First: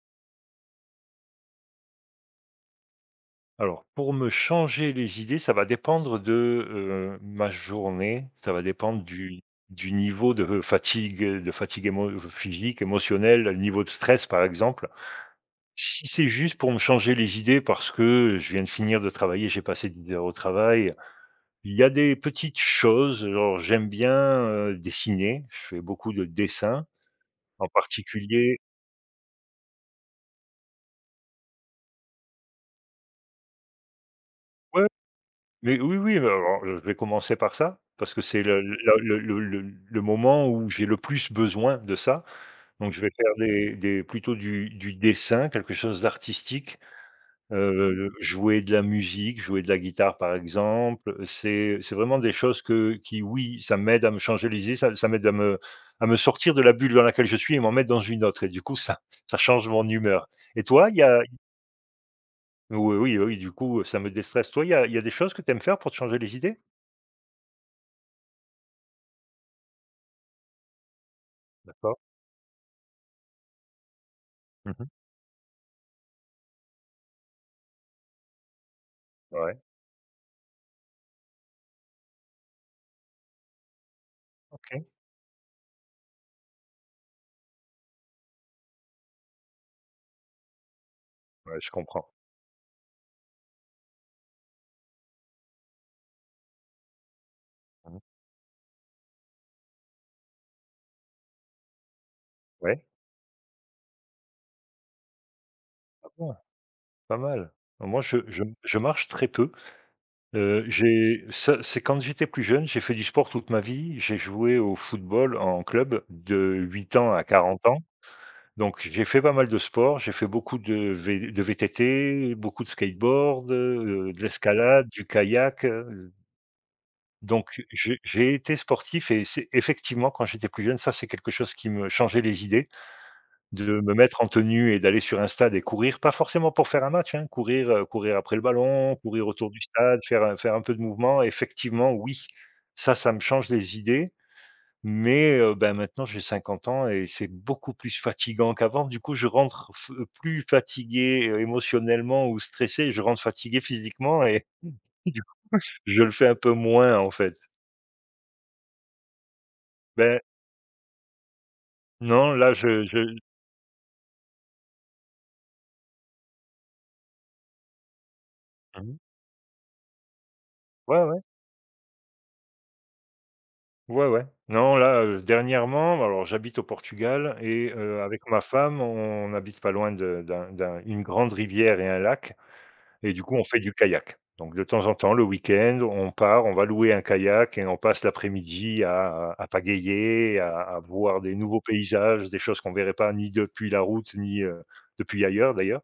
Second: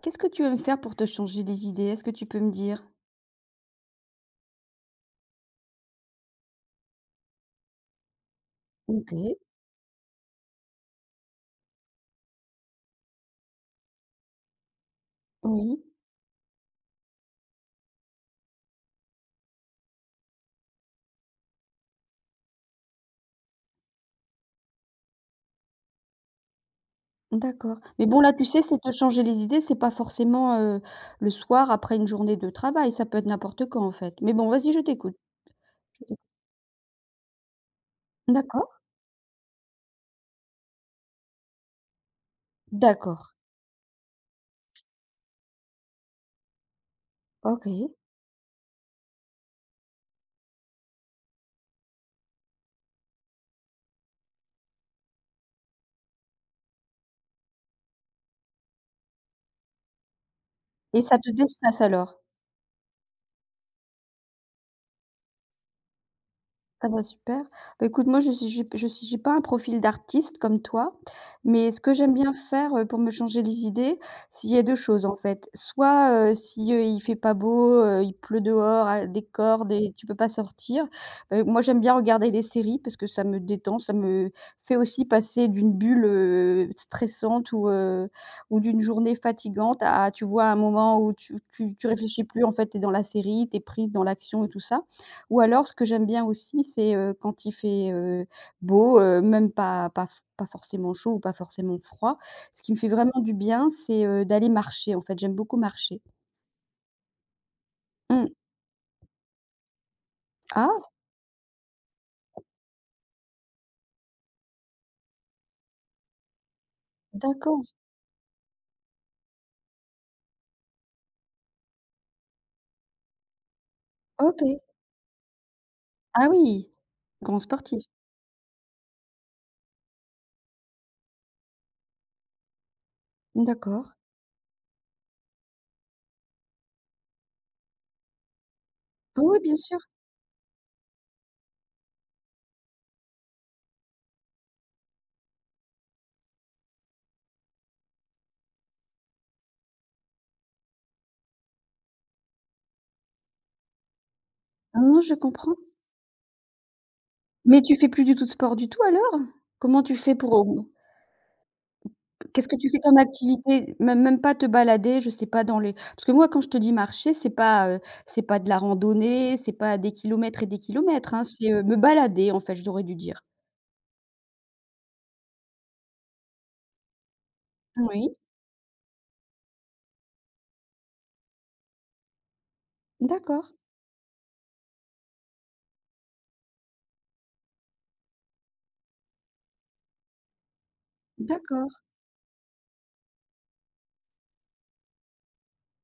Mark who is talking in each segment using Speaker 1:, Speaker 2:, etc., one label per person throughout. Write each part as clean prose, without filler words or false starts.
Speaker 1: Qu'est-ce que tu aimes faire pour te changer les idées? Est-ce que tu peux me dire?
Speaker 2: Alors, pour me changer les idées, ça va dépendre de, ma journée, ça va dépendre
Speaker 1: OK,
Speaker 2: du niveau de fatigue émo physique, émotionnelle, le niveau de stress, par exemple.
Speaker 1: oui,
Speaker 2: Si c'est juste pour me changer les idées parce que je viens de finir de travailler, j'ai passé 10 heures au travail, il y a des petites choses, genre j'aime bien, dessiner, je fais beaucoup de dessins, en
Speaker 1: d'accord. Mais bon, là, tu
Speaker 2: particulier.
Speaker 1: sais, c'est te changer les idées, c'est pas forcément, le soir après une journée de travail, ça peut être n'importe quand, en fait. Mais bon, vas-y, je
Speaker 2: Ouais.
Speaker 1: t'écoute,
Speaker 2: Mais oui,
Speaker 1: je
Speaker 2: oui,
Speaker 1: t'écoute.
Speaker 2: alors je vais commencer par ça, parce que c'est le
Speaker 1: D'accord,
Speaker 2: la le moment où j'ai le plus besoin de ça. Donc je vais faire
Speaker 1: d'accord,
Speaker 2: des plutôt du dessin, quelque chose d'artistique,
Speaker 1: OK
Speaker 2: jouer de la musique, jouer de la guitare par exemple. C'est vraiment des choses que qui, oui, ça m'aide à me changer les idées, ça m'aide à me sortir de la bulle dans laquelle je suis et m'en mettre dans une autre et du coup ça change mon humeur. Et toi, il
Speaker 1: et
Speaker 2: y
Speaker 1: ça
Speaker 2: a...
Speaker 1: te déstresse alors?
Speaker 2: Oui, oui, oui, du coup, ça me déstresse. Toi, il y a des choses que tu aimes faire pour te changer les idées?
Speaker 1: Ah bah, super. Bah, écoute, moi, je suis j'ai pas un profil d'artiste comme toi, mais ce que
Speaker 2: D'accord.
Speaker 1: j'aime bien faire, pour me changer les idées, s'il y a
Speaker 2: Mmh
Speaker 1: deux
Speaker 2: mh.
Speaker 1: choses, en fait. Soit, si, il fait pas beau, il pleut dehors, à des
Speaker 2: Ouais.
Speaker 1: cordes et tu peux pas sortir, moi, j'aime bien regarder les séries parce que ça me détend, ça me fait
Speaker 2: OK.
Speaker 1: aussi passer d'une bulle, stressante ou d'une journée fatigante à, tu vois, un moment où tu
Speaker 2: Ouais, je
Speaker 1: tu tu
Speaker 2: comprends.
Speaker 1: réfléchis plus, en fait, t'es dans la série, t'es prise dans l'action et tout ça. Ou alors ce que j'aime bien aussi, c'est, quand il fait,
Speaker 2: Mmh mh.
Speaker 1: beau, même pas forcément chaud ou pas forcément froid. Ce qui me
Speaker 2: Ouais,
Speaker 1: fait vraiment du bien, c'est, d'aller marcher, en fait, j'aime beaucoup marcher.
Speaker 2: ah bon, pas mal. Moi, je
Speaker 1: Mmh.
Speaker 2: je je marche très peu.
Speaker 1: Ah!
Speaker 2: J'ai Ça c'est quand j'étais plus jeune, j'ai fait du sport toute ma vie. J'ai joué au football en club de 8 ans à quarante
Speaker 1: D'accord.
Speaker 2: ans. Donc j'ai fait pas mal de sport. J'ai fait beaucoup de V de VTT, beaucoup de skateboard, de
Speaker 1: OK.
Speaker 2: l'escalade, du kayak,
Speaker 1: Ah oui! Grand
Speaker 2: donc
Speaker 1: sportif.
Speaker 2: j'ai été sportif et c'est effectivement quand j'étais plus jeune, ça c'est quelque chose qui me changeait les idées. De
Speaker 1: D'accord.
Speaker 2: me mettre en tenue et d'aller sur un stade et courir, pas forcément pour faire un match, hein, courir, courir après le ballon, courir
Speaker 1: Oui,
Speaker 2: autour
Speaker 1: bien
Speaker 2: du
Speaker 1: sûr.
Speaker 2: stade, faire un peu de mouvement. Effectivement, oui, ça me change les idées, mais ben, maintenant j'ai 50 ans et c'est beaucoup plus fatigant qu'avant. Du coup, je rentre f plus fatigué, émotionnellement ou stressé, je rentre fatigué physiquement et
Speaker 1: Non, non, je comprends.
Speaker 2: je le fais un peu moins, en fait.
Speaker 1: Mais tu fais plus du tout de sport du tout alors? Comment tu fais
Speaker 2: Ben,
Speaker 1: pour,
Speaker 2: non,
Speaker 1: Qu'est-ce
Speaker 2: là,
Speaker 1: que tu fais
Speaker 2: je
Speaker 1: comme activité? Même pas te balader, je sais pas, dans les parce que moi, quand je te dis marcher, c'est pas de la
Speaker 2: mmh.
Speaker 1: randonnée, c'est pas des kilomètres et des
Speaker 2: Ouais,
Speaker 1: kilomètres,
Speaker 2: ouais.
Speaker 1: hein, c'est, me balader, en fait, j'aurais dû dire.
Speaker 2: Ouais, ouais. Non, là, dernièrement, alors j'habite au Portugal et
Speaker 1: Oui,
Speaker 2: avec ma femme, on habite pas loin de d'un d'un une grande rivière et un lac et du coup, on
Speaker 1: d'accord,
Speaker 2: fait du kayak. Donc de temps en temps, le week-end, on part, on va louer un kayak et on passe l'après-midi à pagayer, à voir des nouveaux
Speaker 1: d'accord.
Speaker 2: paysages, des choses qu'on verrait pas ni depuis la route, ni, depuis ailleurs d'ailleurs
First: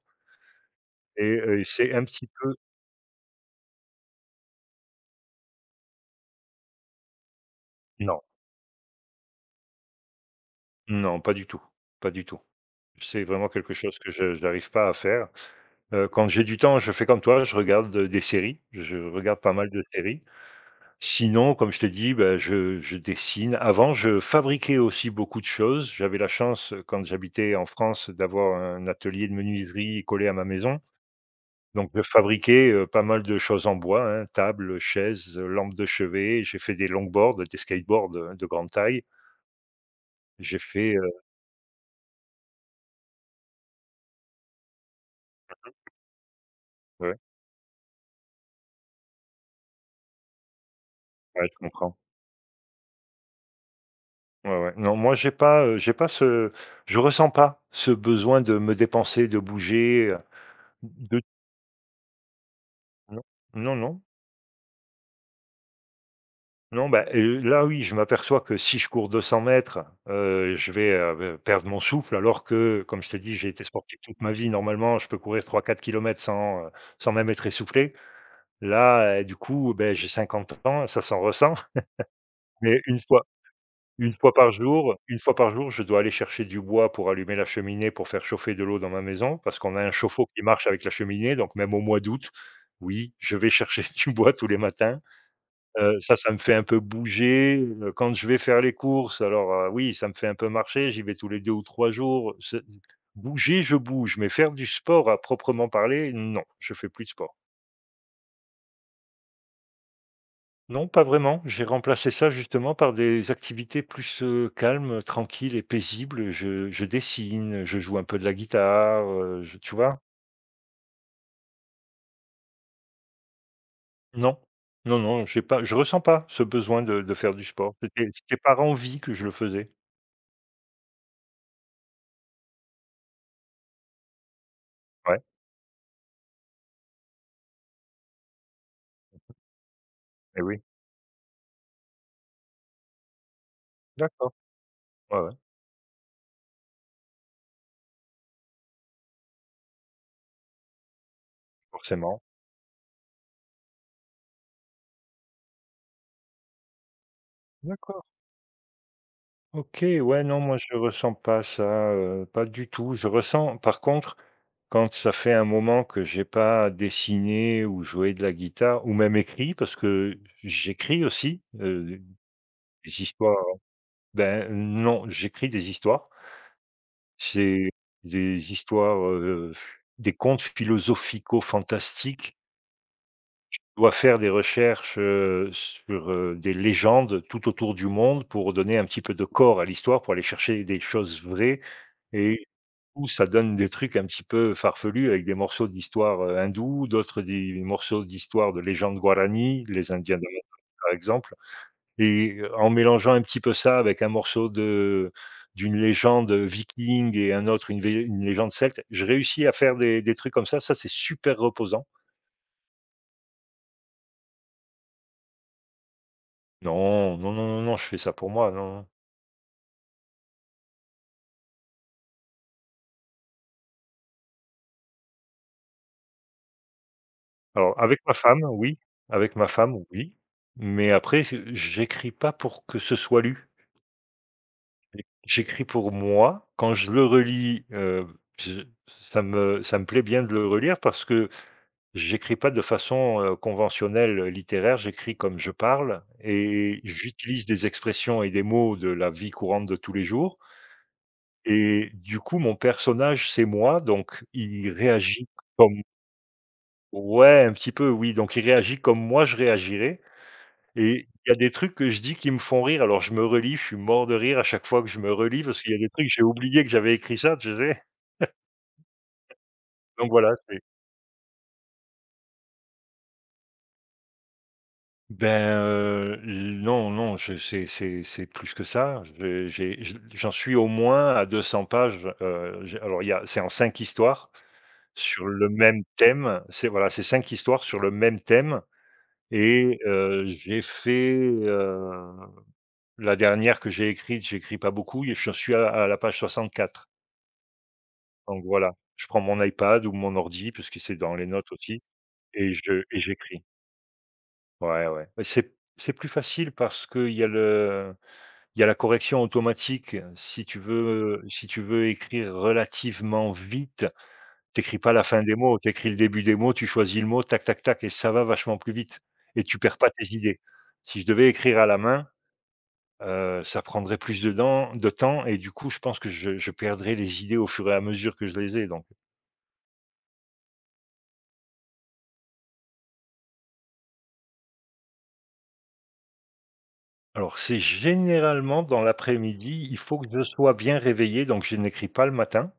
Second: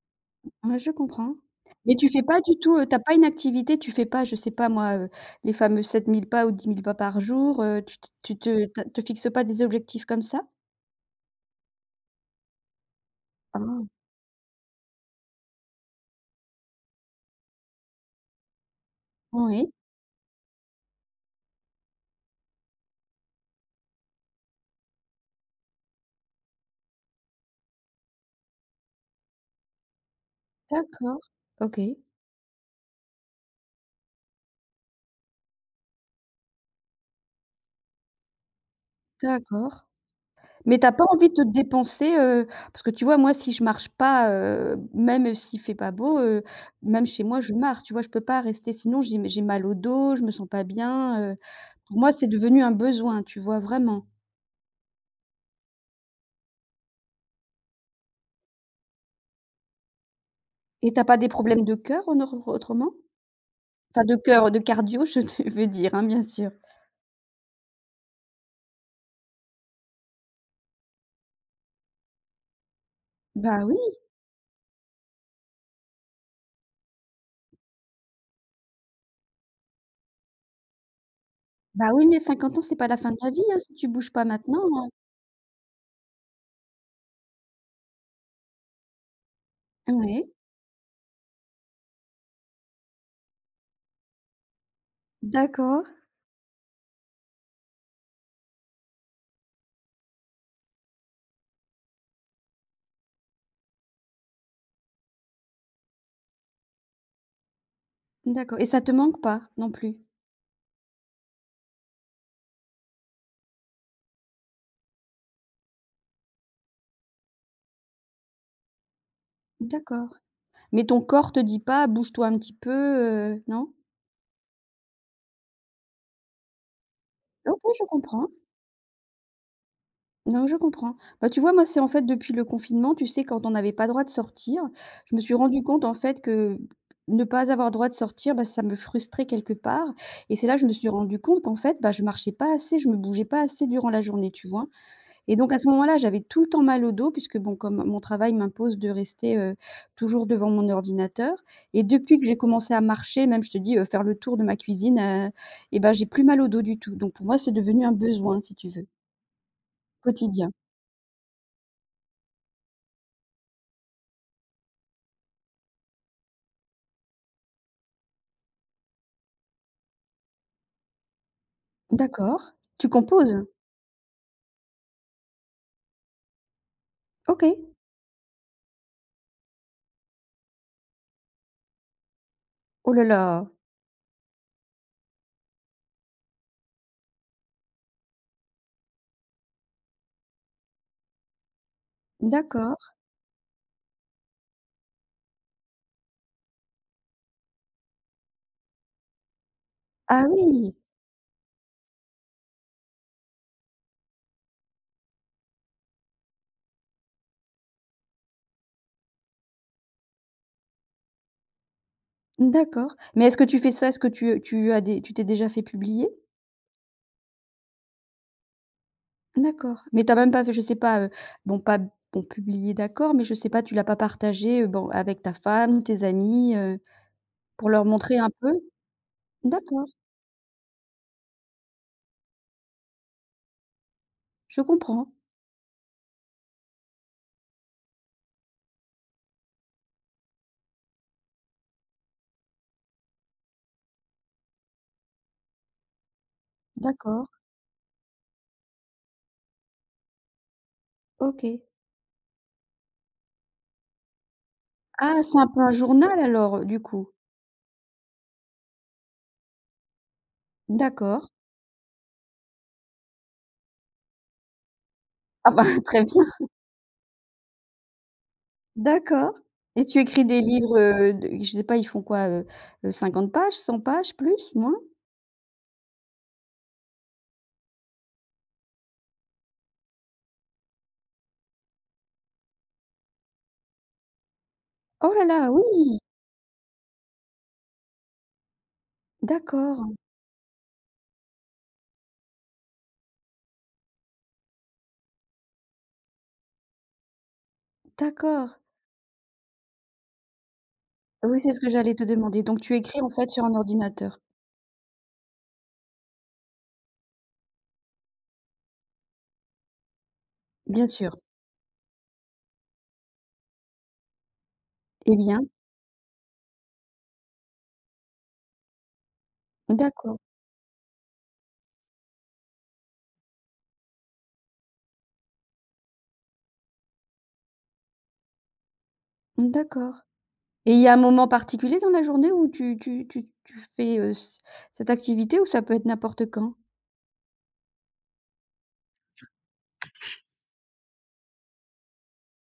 Speaker 1: Ouais, je comprends.
Speaker 2: et c'est
Speaker 1: Mais
Speaker 2: un
Speaker 1: tu fais
Speaker 2: petit
Speaker 1: pas
Speaker 2: peu...
Speaker 1: du tout, tu pas une activité, tu fais pas, je sais pas moi, les fameux 7 000 pas ou 10 000 pas par jour, tu te
Speaker 2: Non,
Speaker 1: tu te tu te fixes pas des objectifs comme ça?
Speaker 2: non, pas du tout, pas du tout. C'est vraiment quelque
Speaker 1: Ah!
Speaker 2: chose que je j'arrive pas à faire. Quand j'ai du temps, je fais comme toi, je regarde, des séries. Je regarde pas mal
Speaker 1: Oui,
Speaker 2: de séries. Sinon, comme je t'ai dit, bah, je dessine. Avant, je fabriquais aussi beaucoup de choses. J'avais la chance, quand j'habitais en France, d'avoir un atelier de menuiserie collé à ma maison.
Speaker 1: d'accord. OK,
Speaker 2: Donc je fabriquais, pas mal de choses en bois, hein, tables, chaises, lampes de chevet. J'ai fait des longboards, des skateboards, de grande taille.
Speaker 1: d'accord.
Speaker 2: J'ai
Speaker 1: Mais t'as
Speaker 2: fait,
Speaker 1: pas envie de te dépenser, parce que tu vois, moi, si je marche pas, même s'il fait pas beau, même
Speaker 2: ouais,
Speaker 1: chez moi, je marche, tu vois? Je peux pas rester sinon j'ai mal au dos, je me sens pas bien.
Speaker 2: ouais, je comprends.
Speaker 1: Pour moi, c'est devenu un besoin, tu vois? Vraiment
Speaker 2: Ouais, ouais. Non, moi j'ai pas ce je ressens pas ce besoin de me dépenser, de bouger,
Speaker 1: et tu as pas
Speaker 2: de
Speaker 1: des problèmes de cœur en autrement?
Speaker 2: non, non, non,
Speaker 1: Enfin de cœur, de cardio, je te veux dire, hein, bien sûr.
Speaker 2: non. Bah, là oui, je m'aperçois que si je cours 200 m, je vais, perdre mon souffle alors que, comme je t'ai dit, j'ai été
Speaker 1: Bah oui,
Speaker 2: sportif toute ma vie. Normalement, je peux courir 3 4 kilomètres sans, sans même être essoufflé. Là, du coup, ben j'ai 50 ans, ça s'en ressent,
Speaker 1: bah oui, mais 50 ans, c'est
Speaker 2: mais
Speaker 1: pas la
Speaker 2: une
Speaker 1: fin de
Speaker 2: fois...
Speaker 1: la vie, hein, si tu bouges pas maintenant.
Speaker 2: Une fois par jour, je dois aller chercher du bois pour allumer la cheminée pour faire chauffer de l'eau dans ma maison, parce qu'on a un chauffe-eau
Speaker 1: Ouais,
Speaker 2: qui marche avec la cheminée, donc même au mois d'août, oui, je vais chercher du bois tous les matins.
Speaker 1: d'accord,
Speaker 2: Ça, ça me fait un peu bouger, quand je vais faire les courses, alors, oui, ça me fait un peu marcher, j'y vais tous les 2 ou 3 jours. Ce Bouger, je bouge, mais faire du sport à proprement parler, non, je fais plus de sport.
Speaker 1: d'accord et ça te manque pas non plus?
Speaker 2: Non, pas vraiment. J'ai remplacé ça justement par des activités plus, calmes, tranquilles et paisibles. Je dessine, je joue un peu de la guitare, je tu vois?
Speaker 1: D'accord. Mais ton corps te dit pas: «Bouge-toi un petit peu», non?
Speaker 2: Non, non, non, j'ai pas je ressens pas ce besoin de faire du
Speaker 1: OK,
Speaker 2: sport.
Speaker 1: je
Speaker 2: C'était
Speaker 1: comprends.
Speaker 2: c'était par envie que je le faisais.
Speaker 1: Non, je comprends. Bah, tu vois, moi, c'est en fait depuis le confinement, tu sais, quand on n'avait pas droit de sortir, je me
Speaker 2: Ouais,
Speaker 1: suis rendue compte, en fait, que ne pas avoir droit de sortir, bah, ça me frustrait quelque part et
Speaker 2: et
Speaker 1: c'est là
Speaker 2: oui.
Speaker 1: je me suis rendue compte qu'en fait, bah, je marchais pas assez, je me bougeais pas assez durant la journée,
Speaker 2: D'accord.
Speaker 1: tu vois?
Speaker 2: Ouais, ouais,
Speaker 1: Et donc à ce moment-là, j'avais tout le temps mal au dos puisque bon, comme mon travail m'impose de rester, toujours devant mon ordinateur et depuis
Speaker 2: forcément.
Speaker 1: que j'ai commencé à marcher, même je te dis, faire le tour de ma cuisine, et bah, j'ai plus mal au dos du tout. Donc pour moi, c'est devenu un
Speaker 2: D'accord.
Speaker 1: besoin, si tu veux,
Speaker 2: OK, ouais, non,
Speaker 1: quotidien.
Speaker 2: moi je ressens pas ça, pas du tout. Je ressens par contre, quand ça fait un moment que j'ai pas dessiné ou joué de la guitare ou même écrit parce que j'écris aussi,
Speaker 1: D'accord. Tu
Speaker 2: des histoires...
Speaker 1: composes?
Speaker 2: Ben, non, j'écris des histoires. C'est
Speaker 1: OK.
Speaker 2: des histoires, des contes philosophico-fantastiques.
Speaker 1: Oh là là!
Speaker 2: Je dois faire des recherches, sur, des légendes tout autour du monde pour donner un petit peu de corps à l'histoire, pour aller chercher des choses vraies et...
Speaker 1: D'accord.
Speaker 2: Ou ça donne des trucs un petit peu farfelus avec des morceaux d'histoire, hindous, d'autres des morceaux d'histoire de légendes guarani, les Indiens
Speaker 1: Ah
Speaker 2: d'Amazonie
Speaker 1: oui!
Speaker 2: par exemple, et en mélangeant un petit peu ça avec un morceau de d'une légende, viking et un autre, une légende celte, je réussis à faire des trucs comme ça c'est super reposant.
Speaker 1: D'accord. Mais est-ce que tu fais ça? Est-ce que tu, tu as des tu t'es déjà fait publier?
Speaker 2: Non, non, non, non, non, je fais ça pour moi, non, non.
Speaker 1: D'accord, mais t'as même pas fait je sais pas, bon pas bon publié d'accord, mais je sais pas, tu l'as pas partagé, bon avec ta femme, tes amis, pour
Speaker 2: Alors
Speaker 1: leur
Speaker 2: avec ma
Speaker 1: montrer un
Speaker 2: femme,
Speaker 1: peu?
Speaker 2: oui, avec ma femme,
Speaker 1: D'accord,
Speaker 2: oui, mais après je j'écris pas pour que ce soit lu.
Speaker 1: je comprends.
Speaker 2: J'écris pour moi. Quand je le relis, je ça me plaît bien de le relire parce que j'écris pas de façon, conventionnelle, littéraire. J'écris comme je parle et
Speaker 1: D'accord,
Speaker 2: j'utilise des expressions et des mots de la vie courante de tous les jours
Speaker 1: OK.
Speaker 2: et du coup, mon personnage, c'est moi, donc il
Speaker 1: Ah,
Speaker 2: réagit
Speaker 1: c'est un peu un
Speaker 2: comme
Speaker 1: journal alors, du coup?
Speaker 2: ouais, un petit peu, oui, donc il réagit comme moi je réagirais et il
Speaker 1: D'accord.
Speaker 2: y a des trucs que je dis qui me font rire, alors je me relis, je suis mort de rire à chaque fois que je me relis
Speaker 1: Ah
Speaker 2: parce
Speaker 1: bah,
Speaker 2: qu'il y a des
Speaker 1: très
Speaker 2: trucs, j'ai
Speaker 1: bien.
Speaker 2: oublié que j'avais écrit ça, tu sais?
Speaker 1: D'accord et tu
Speaker 2: Donc
Speaker 1: écris
Speaker 2: voilà,
Speaker 1: des
Speaker 2: c'est
Speaker 1: livres, de je sais pas, ils font quoi, 50 pages, 100 pages, plus, moins?
Speaker 2: ben, non, non, je c'est plus que ça. Je j'ai je j'en suis au moins à 200 pages, j'ai alors il y a c'est en cinq histoires
Speaker 1: Oh là
Speaker 2: sur le
Speaker 1: là,
Speaker 2: même
Speaker 1: oui!
Speaker 2: thème. C'est voilà, c'est 5 histoires sur le même thème et
Speaker 1: D'accord,
Speaker 2: j'ai fait, heu, la dernière que j'ai écrite, j'écris pas beaucoup et j'en suis à la page 64. Donc
Speaker 1: d'accord.
Speaker 2: voilà, je prends mon iPad ou mon ordi, puisque c'est dans les
Speaker 1: Oui,
Speaker 2: notes
Speaker 1: c'est ce que
Speaker 2: aussi,
Speaker 1: j'allais te demander. Donc tu
Speaker 2: et
Speaker 1: écris en fait
Speaker 2: j'écris.
Speaker 1: sur un ordinateur?
Speaker 2: Ouais, ouais. Mais c'est plus facile parce qu'il y a le il y a la correction automatique.
Speaker 1: Bien sûr.
Speaker 2: Si tu veux écrire relativement vite, t'écris pas la
Speaker 1: Eh
Speaker 2: fin des
Speaker 1: bien?
Speaker 2: mots, t'écris le début des mots, tu choisis le mot, tac, tac, tac, et ça va vachement plus vite et tu perds pas tes
Speaker 1: D'accord,
Speaker 2: idées. Si je devais écrire à la main, ça prendrait plus de temps et du coup, je pense que je perdrais les idées au fur et à mesure que je les ai, donc...
Speaker 1: d'accord et il y a un moment particulier dans la journée où tu fais, c cette activité ou ça peut être n'importe quand?
Speaker 2: Alors, c'est généralement dans l'après-midi, il faut que je sois bien réveillé, donc je n'écris pas le matin.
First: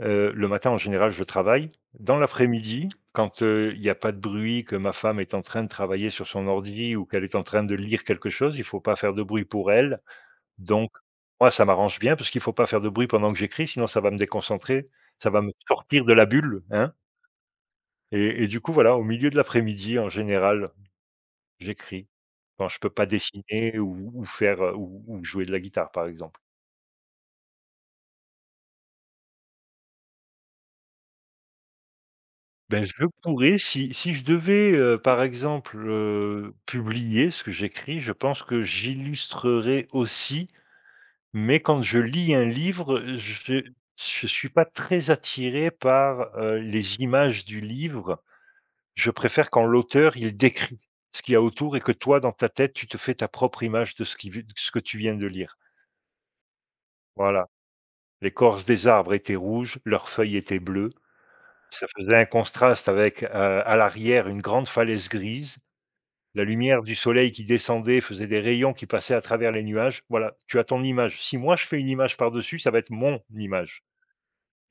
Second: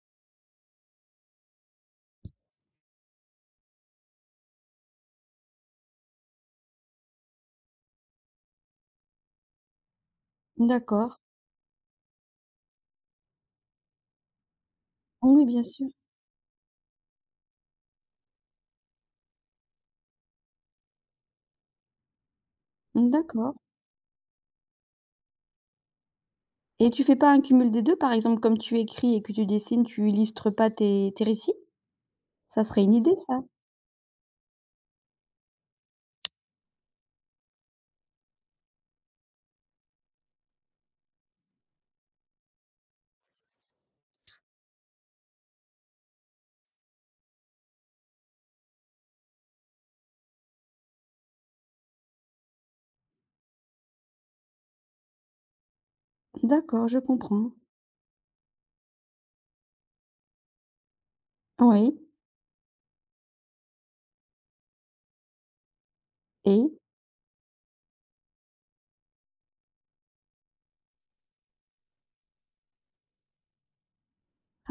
Speaker 2: Le matin, en général, je travaille. Dans l'après-midi, quand, il n'y a pas de bruit, que ma femme est en train de travailler sur son ordi ou qu'elle est en train de lire quelque chose, il ne faut pas faire de bruit pour elle. Donc
Speaker 1: D'accord.
Speaker 2: moi, ça m'arrange bien parce qu'il ne faut pas faire de bruit pendant que j'écris, sinon ça va me déconcentrer, ça va
Speaker 1: Oui,
Speaker 2: me
Speaker 1: bien sûr.
Speaker 2: sortir de la bulle, hein, et du coup, voilà, au milieu de l'après-midi, en général, j'écris quand je ne peux pas
Speaker 1: D'accord
Speaker 2: dessiner ou faire, ou jouer de la guitare, par exemple.
Speaker 1: et tu fais pas un cumul des deux, par exemple, comme tu écris et que tu dessines, tu illustres pas tes récits? Ça
Speaker 2: Ben,
Speaker 1: serait une
Speaker 2: je
Speaker 1: idée ça.
Speaker 2: pourrais, si je devais, par exemple, publier ce que j'écris, je pense que j'illustrerais aussi, mais quand je lis un livre, je suis pas très attiré par, les images du livre. Je préfère quand l'auteur, il décrit ce qu'il y a autour et que toi, dans ta tête, tu te fais ta propre image de ce qui v ce que tu viens de lire.
Speaker 1: D'accord, je
Speaker 2: Voilà.
Speaker 1: comprends.
Speaker 2: L'écorce des arbres était rouge, leurs feuilles étaient bleues. Ça
Speaker 1: Oui
Speaker 2: faisait un contraste avec, à l'arrière, une grande falaise grise. La
Speaker 1: et?
Speaker 2: lumière du soleil qui descendait faisait des rayons qui passaient à travers les nuages. Voilà, tu as ton image. Si moi je fais une image par-dessus, ça va être mon image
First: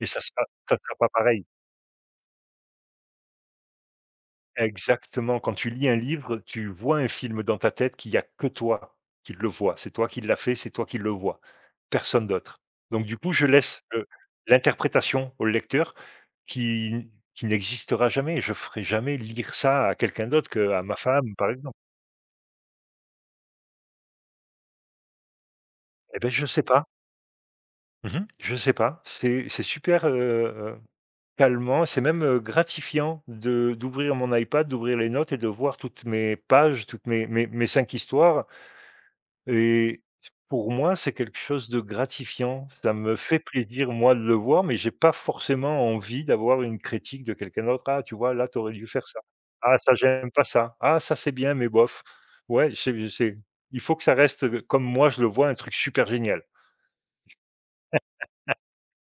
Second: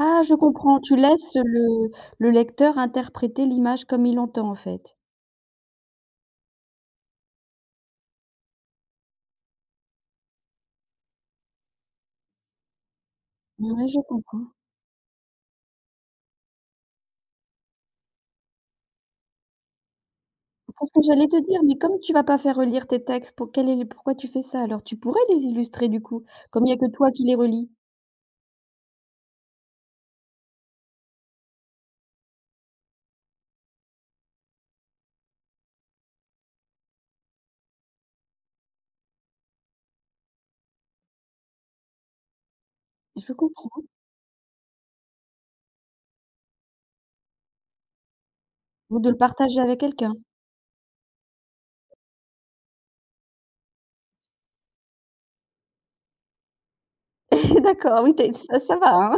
Speaker 2: et ça
Speaker 1: je
Speaker 2: sera ça
Speaker 1: comprends,
Speaker 2: sera
Speaker 1: tu
Speaker 2: pas
Speaker 1: laisses
Speaker 2: pareil.
Speaker 1: le lecteur interpréter l'image comme il l'entend, en fait.
Speaker 2: Exactement, quand tu lis un livre, tu vois un film dans ta tête qu'il y a que toi qui le vois. C'est toi qui l'as fait, c'est toi qui le vois, personne d'autre. Donc du coup, je laisse
Speaker 1: Oui, je
Speaker 2: le
Speaker 1: comprends.
Speaker 2: l'interprétation au lecteur qui n'existera jamais. Je ferai jamais lire ça à quelqu'un d'autre qu'à
Speaker 1: C'est ce
Speaker 2: ma
Speaker 1: que j'allais
Speaker 2: femme,
Speaker 1: te
Speaker 2: par
Speaker 1: dire,
Speaker 2: exemple.
Speaker 1: mais comme tu vas pas faire relire tes textes, pour quel est le pourquoi tu fais ça alors? Tu pourrais les illustrer du
Speaker 2: Eh
Speaker 1: coup,
Speaker 2: beh, je sais
Speaker 1: comme il y a
Speaker 2: pas.
Speaker 1: que toi qui les relis.
Speaker 2: Mmh. Je sais pas. C'est super, heu, calmant. C'est même, gratifiant de d'ouvrir mon iPad, d'ouvrir les notes et de voir toutes mes pages, toutes mes 5 histoires et pour moi, c'est quelque chose de gratifiant. Ça me
Speaker 1: Je
Speaker 2: fait
Speaker 1: comprends,
Speaker 2: plaisir, moi, de le voir, mais j'ai pas forcément envie d'avoir une critique de quelqu'un d'autre. «Ah, tu vois, là, tu aurais dû
Speaker 1: ou
Speaker 2: faire
Speaker 1: de le
Speaker 2: ça.
Speaker 1: partager
Speaker 2: Ah,
Speaker 1: avec
Speaker 2: ça,
Speaker 1: quelqu'un.
Speaker 2: j'aime pas ça. Ah, ça, c'est bien, mais bof». Ouais, c'est il faut que ça reste, comme moi je le vois, un truc super génial.
Speaker 1: D'accord, oui, tu ça ça va, hein.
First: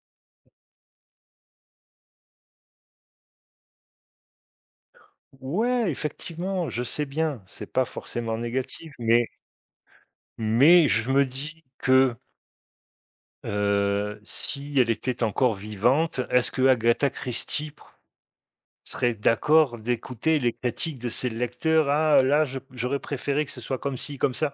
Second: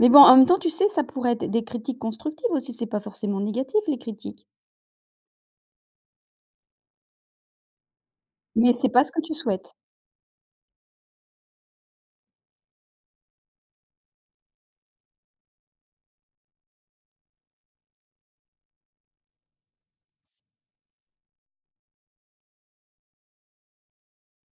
Speaker 1: Mais bon, en même temps, tu sais, ça pourrait être des critiques constructives aussi, c'est pas forcément négatif les critiques,
Speaker 2: Ouais, effectivement, je sais bien, c'est pas forcément
Speaker 1: mais c'est
Speaker 2: négatif,
Speaker 1: pas ce que
Speaker 2: mais
Speaker 1: tu souhaites.
Speaker 2: mais je me dis que, si elle était encore vivante, est-ce que Agatha Christie pr serait d'accord d'écouter les critiques de ses lecteurs? «Ah, là, je j'aurais préféré que ce soit comme ci, comme ça».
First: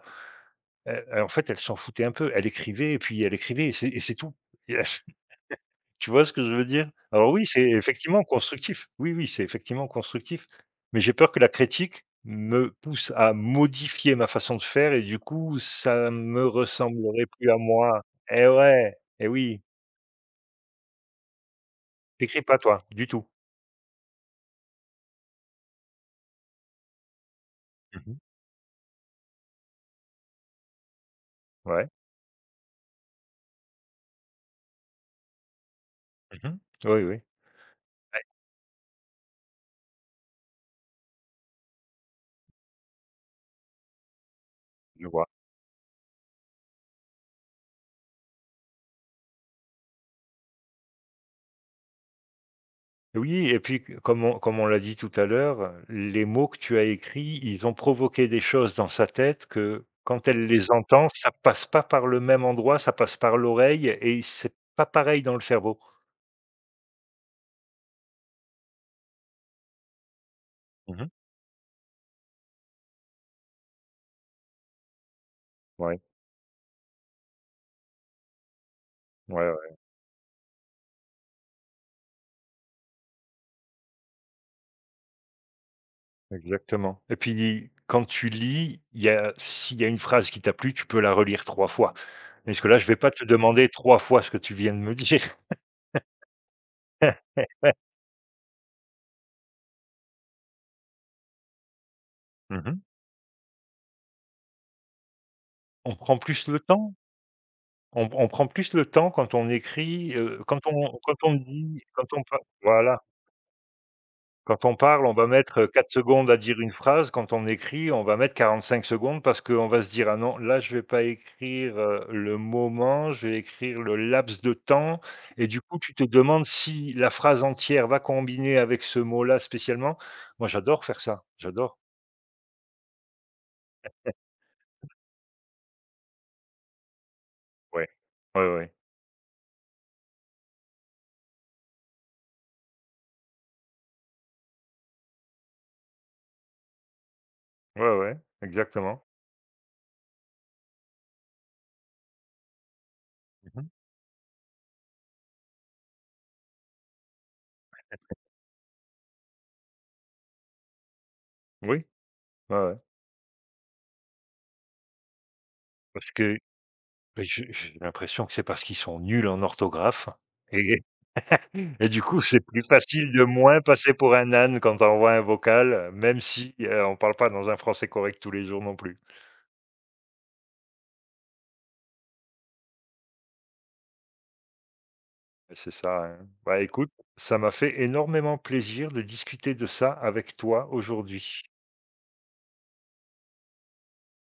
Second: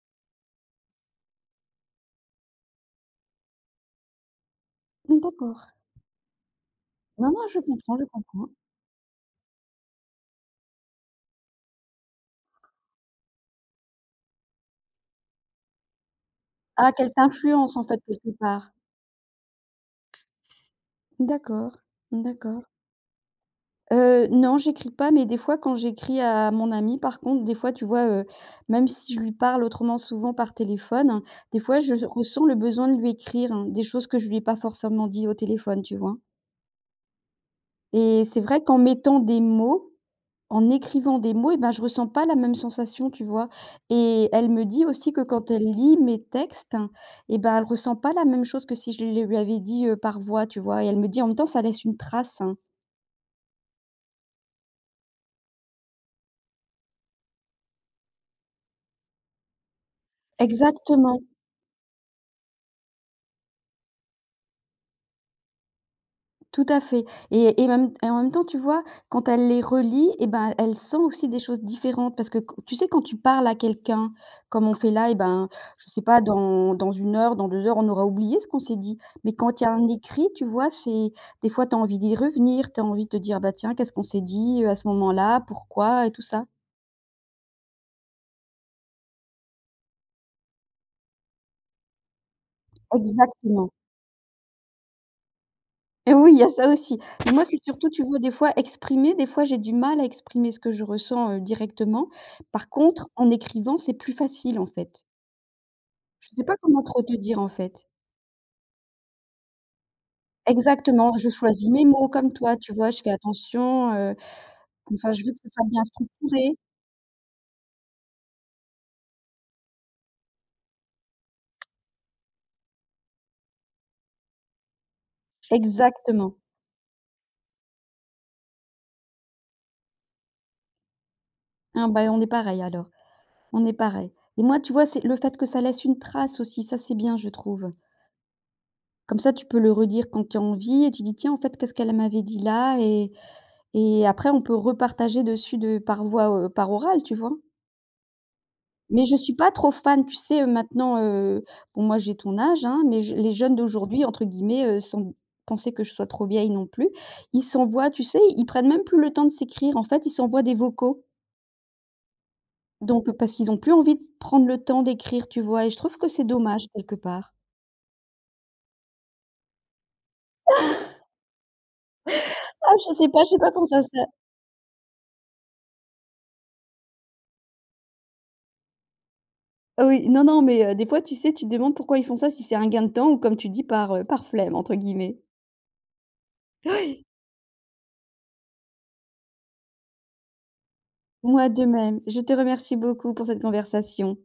Speaker 2: En fait, elle s'en foutait un peu. Elle écrivait et puis elle écrivait et c'est tout.
Speaker 1: D'accord.
Speaker 2: Tu vois ce que je veux dire?
Speaker 1: Non,
Speaker 2: Alors oui,
Speaker 1: non, je
Speaker 2: c'est
Speaker 1: comprends, je
Speaker 2: effectivement
Speaker 1: comprends.
Speaker 2: constructif. Oui, oui, c'est effectivement constructif, mais j'ai peur que la critique me pousse à modifier ma façon de faire et du coup, ça me
Speaker 1: Ah, qu'elles
Speaker 2: ressemblerait plus à
Speaker 1: t'influencent en fait
Speaker 2: moi.
Speaker 1: quelque
Speaker 2: Eh
Speaker 1: part.
Speaker 2: ouais, eh oui,
Speaker 1: D'accord,
Speaker 2: t'écris pas
Speaker 1: d'accord.
Speaker 2: toi, du tout.
Speaker 1: Non, j'écris pas, mais des fois, quand j'écris à mon ami, par contre, des fois, tu vois,
Speaker 2: Mmh.
Speaker 1: même si je lui parle autrement souvent par téléphone, hein, des fois,
Speaker 2: Ouais.
Speaker 1: je ressens le besoin de lui écrire hein, des choses que je lui ai pas forcément dit au téléphone, tu vois?
Speaker 2: Mmh. Oui, oui,
Speaker 1: Et c'est vrai qu'en mettant des mots, en écrivant des mots, et ben, je ressens pas la même sensation, tu vois? Et elle me dit
Speaker 2: je
Speaker 1: aussi que
Speaker 2: vois.
Speaker 1: quand elle lit mes textes, et ben, elle ressent pas la même chose que si je lui avais dit, par voix, tu vois? Et elle me dit: «En même temps, ça laisse une trace».
Speaker 2: Oui et puis c comme on l'a dit tout à l'heure, les mots que tu as écrits, ils ont provoqué des choses dans sa tête que quand elle les entend,
Speaker 1: Exactement.
Speaker 2: ça passe pas par le même endroit, ça passe par l'oreille et c'est pas pareil dans le cerveau.
Speaker 1: Tout à fait et même et en même temps, tu vois, quand elle les relit et ben, elle sent
Speaker 2: Mmh.
Speaker 1: aussi des choses différentes parce que q tu sais quand tu parles à quelqu'un, comme on fait là, et ben, je
Speaker 2: Ouais,
Speaker 1: sais pas dans 1 heure, dans 2 heures, on aura oublié ce qu'on s'est dit. Mais
Speaker 2: ouais,
Speaker 1: quand il y a
Speaker 2: ouais,
Speaker 1: un écrit, tu vois, c'est des fois tu as envie d'y revenir, tu as envie de te dire: «Bah, tiens, qu'est-ce qu'on s'est dit, à ce moment-là? Pourquoi?» et tout ça.
Speaker 2: exactement et puis quand tu lis, il y a s'il y a une phrase qui t'a plu, tu peux la relire 3 fois. Parce que là, je vais pas te demander
Speaker 1: Exactement.
Speaker 2: 3 fois ce que tu viens de me dire.
Speaker 1: Et oui, il y a ça aussi. Mais moi, c'est surtout, tu vois, des fois exprimer, des fois j'ai du mal à exprimer ce que je ressens, directement. Par
Speaker 2: Mmh.
Speaker 1: contre, en écrivant, c'est plus facile, en fait.
Speaker 2: On prend
Speaker 1: Je ne sais
Speaker 2: plus
Speaker 1: pas
Speaker 2: le
Speaker 1: comment
Speaker 2: temps.
Speaker 1: trop te dire, en fait.
Speaker 2: On prend plus le temps quand on écrit, quand on quand
Speaker 1: Exactement, je
Speaker 2: on
Speaker 1: choisis
Speaker 2: dit,
Speaker 1: mes
Speaker 2: quand
Speaker 1: mots
Speaker 2: on
Speaker 1: comme
Speaker 2: pa
Speaker 1: toi, tu vois? Je
Speaker 2: voilà,
Speaker 1: fais attention,
Speaker 2: quand on parle, on
Speaker 1: enfin, je
Speaker 2: va
Speaker 1: veux que ce
Speaker 2: mettre,
Speaker 1: soit bien
Speaker 2: 4 secondes à
Speaker 1: structuré.
Speaker 2: dire une phrase. Quand on écrit, on va mettre 45 secondes parce qu'on va se dire: «Ah non, là, je vais pas écrire, le moment, je vais écrire le laps de temps» et du coup, tu te
Speaker 1: Exactement.
Speaker 2: demandes si la phrase entière va combiner avec ce mot-là spécialement. Moi, j'adore faire ça, j'adore.
Speaker 1: Ah bah, on est pareil alors, on est pareil. Et moi, tu vois, c'est le fait que ça laisse une trace aussi, ça, c'est bien, je trouve.
Speaker 2: Ouais. Ouais, ouais.
Speaker 1: Comme ça, tu peux le redire quand tu as envie et tu dis: «Tiens, en fait, qu'est-ce qu'elle m'avait dit là?» Et après on peut repartager dessus de par voie, par orale, tu vois?
Speaker 2: Ouais, ouais, exactement.
Speaker 1: Mais je suis pas trop fan, tu sais, maintenant, bon moi j'ai ton âge, hein, mais je les jeunes
Speaker 2: Mmh.
Speaker 1: d'aujourd'hui entre guillemets, sans penser que je sois trop vieille non plus, ils s'envoient, tu sais, ils prennent même plus le temps de s'écrire. En fait, ils s'envoient des vocaux,
Speaker 2: Oui, ouais, ouais,
Speaker 1: donc parce qu'ils ont plus envie de prendre le temps d'écrire, tu vois? Et je trouve
Speaker 2: parce
Speaker 1: que c'est
Speaker 2: que
Speaker 1: dommage quelque
Speaker 2: beh,
Speaker 1: part.
Speaker 2: je j'ai l'impression que c'est parce qu'ils sont nuls en orthographe et du coup, c'est plus
Speaker 1: Ah je sais
Speaker 2: facile
Speaker 1: pas
Speaker 2: de
Speaker 1: je sais pas
Speaker 2: moins
Speaker 1: comment ça se
Speaker 2: passer pour un âne quand on envoie un vocal, même si, on parle pas dans un français correct tous les jours non plus.
Speaker 1: Ah oui, non, non, mais, des fois, tu sais, tu te demandes pourquoi ils font ça, si c'est un gain de temps ou comme tu dis par flemme entre guillemets.
Speaker 2: C'est ça, hein. Bah, écoute, ça m'a fait énormément plaisir de discuter de ça avec toi aujourd'hui.
Speaker 1: Moi de même, je te remercie beaucoup pour cette conversation.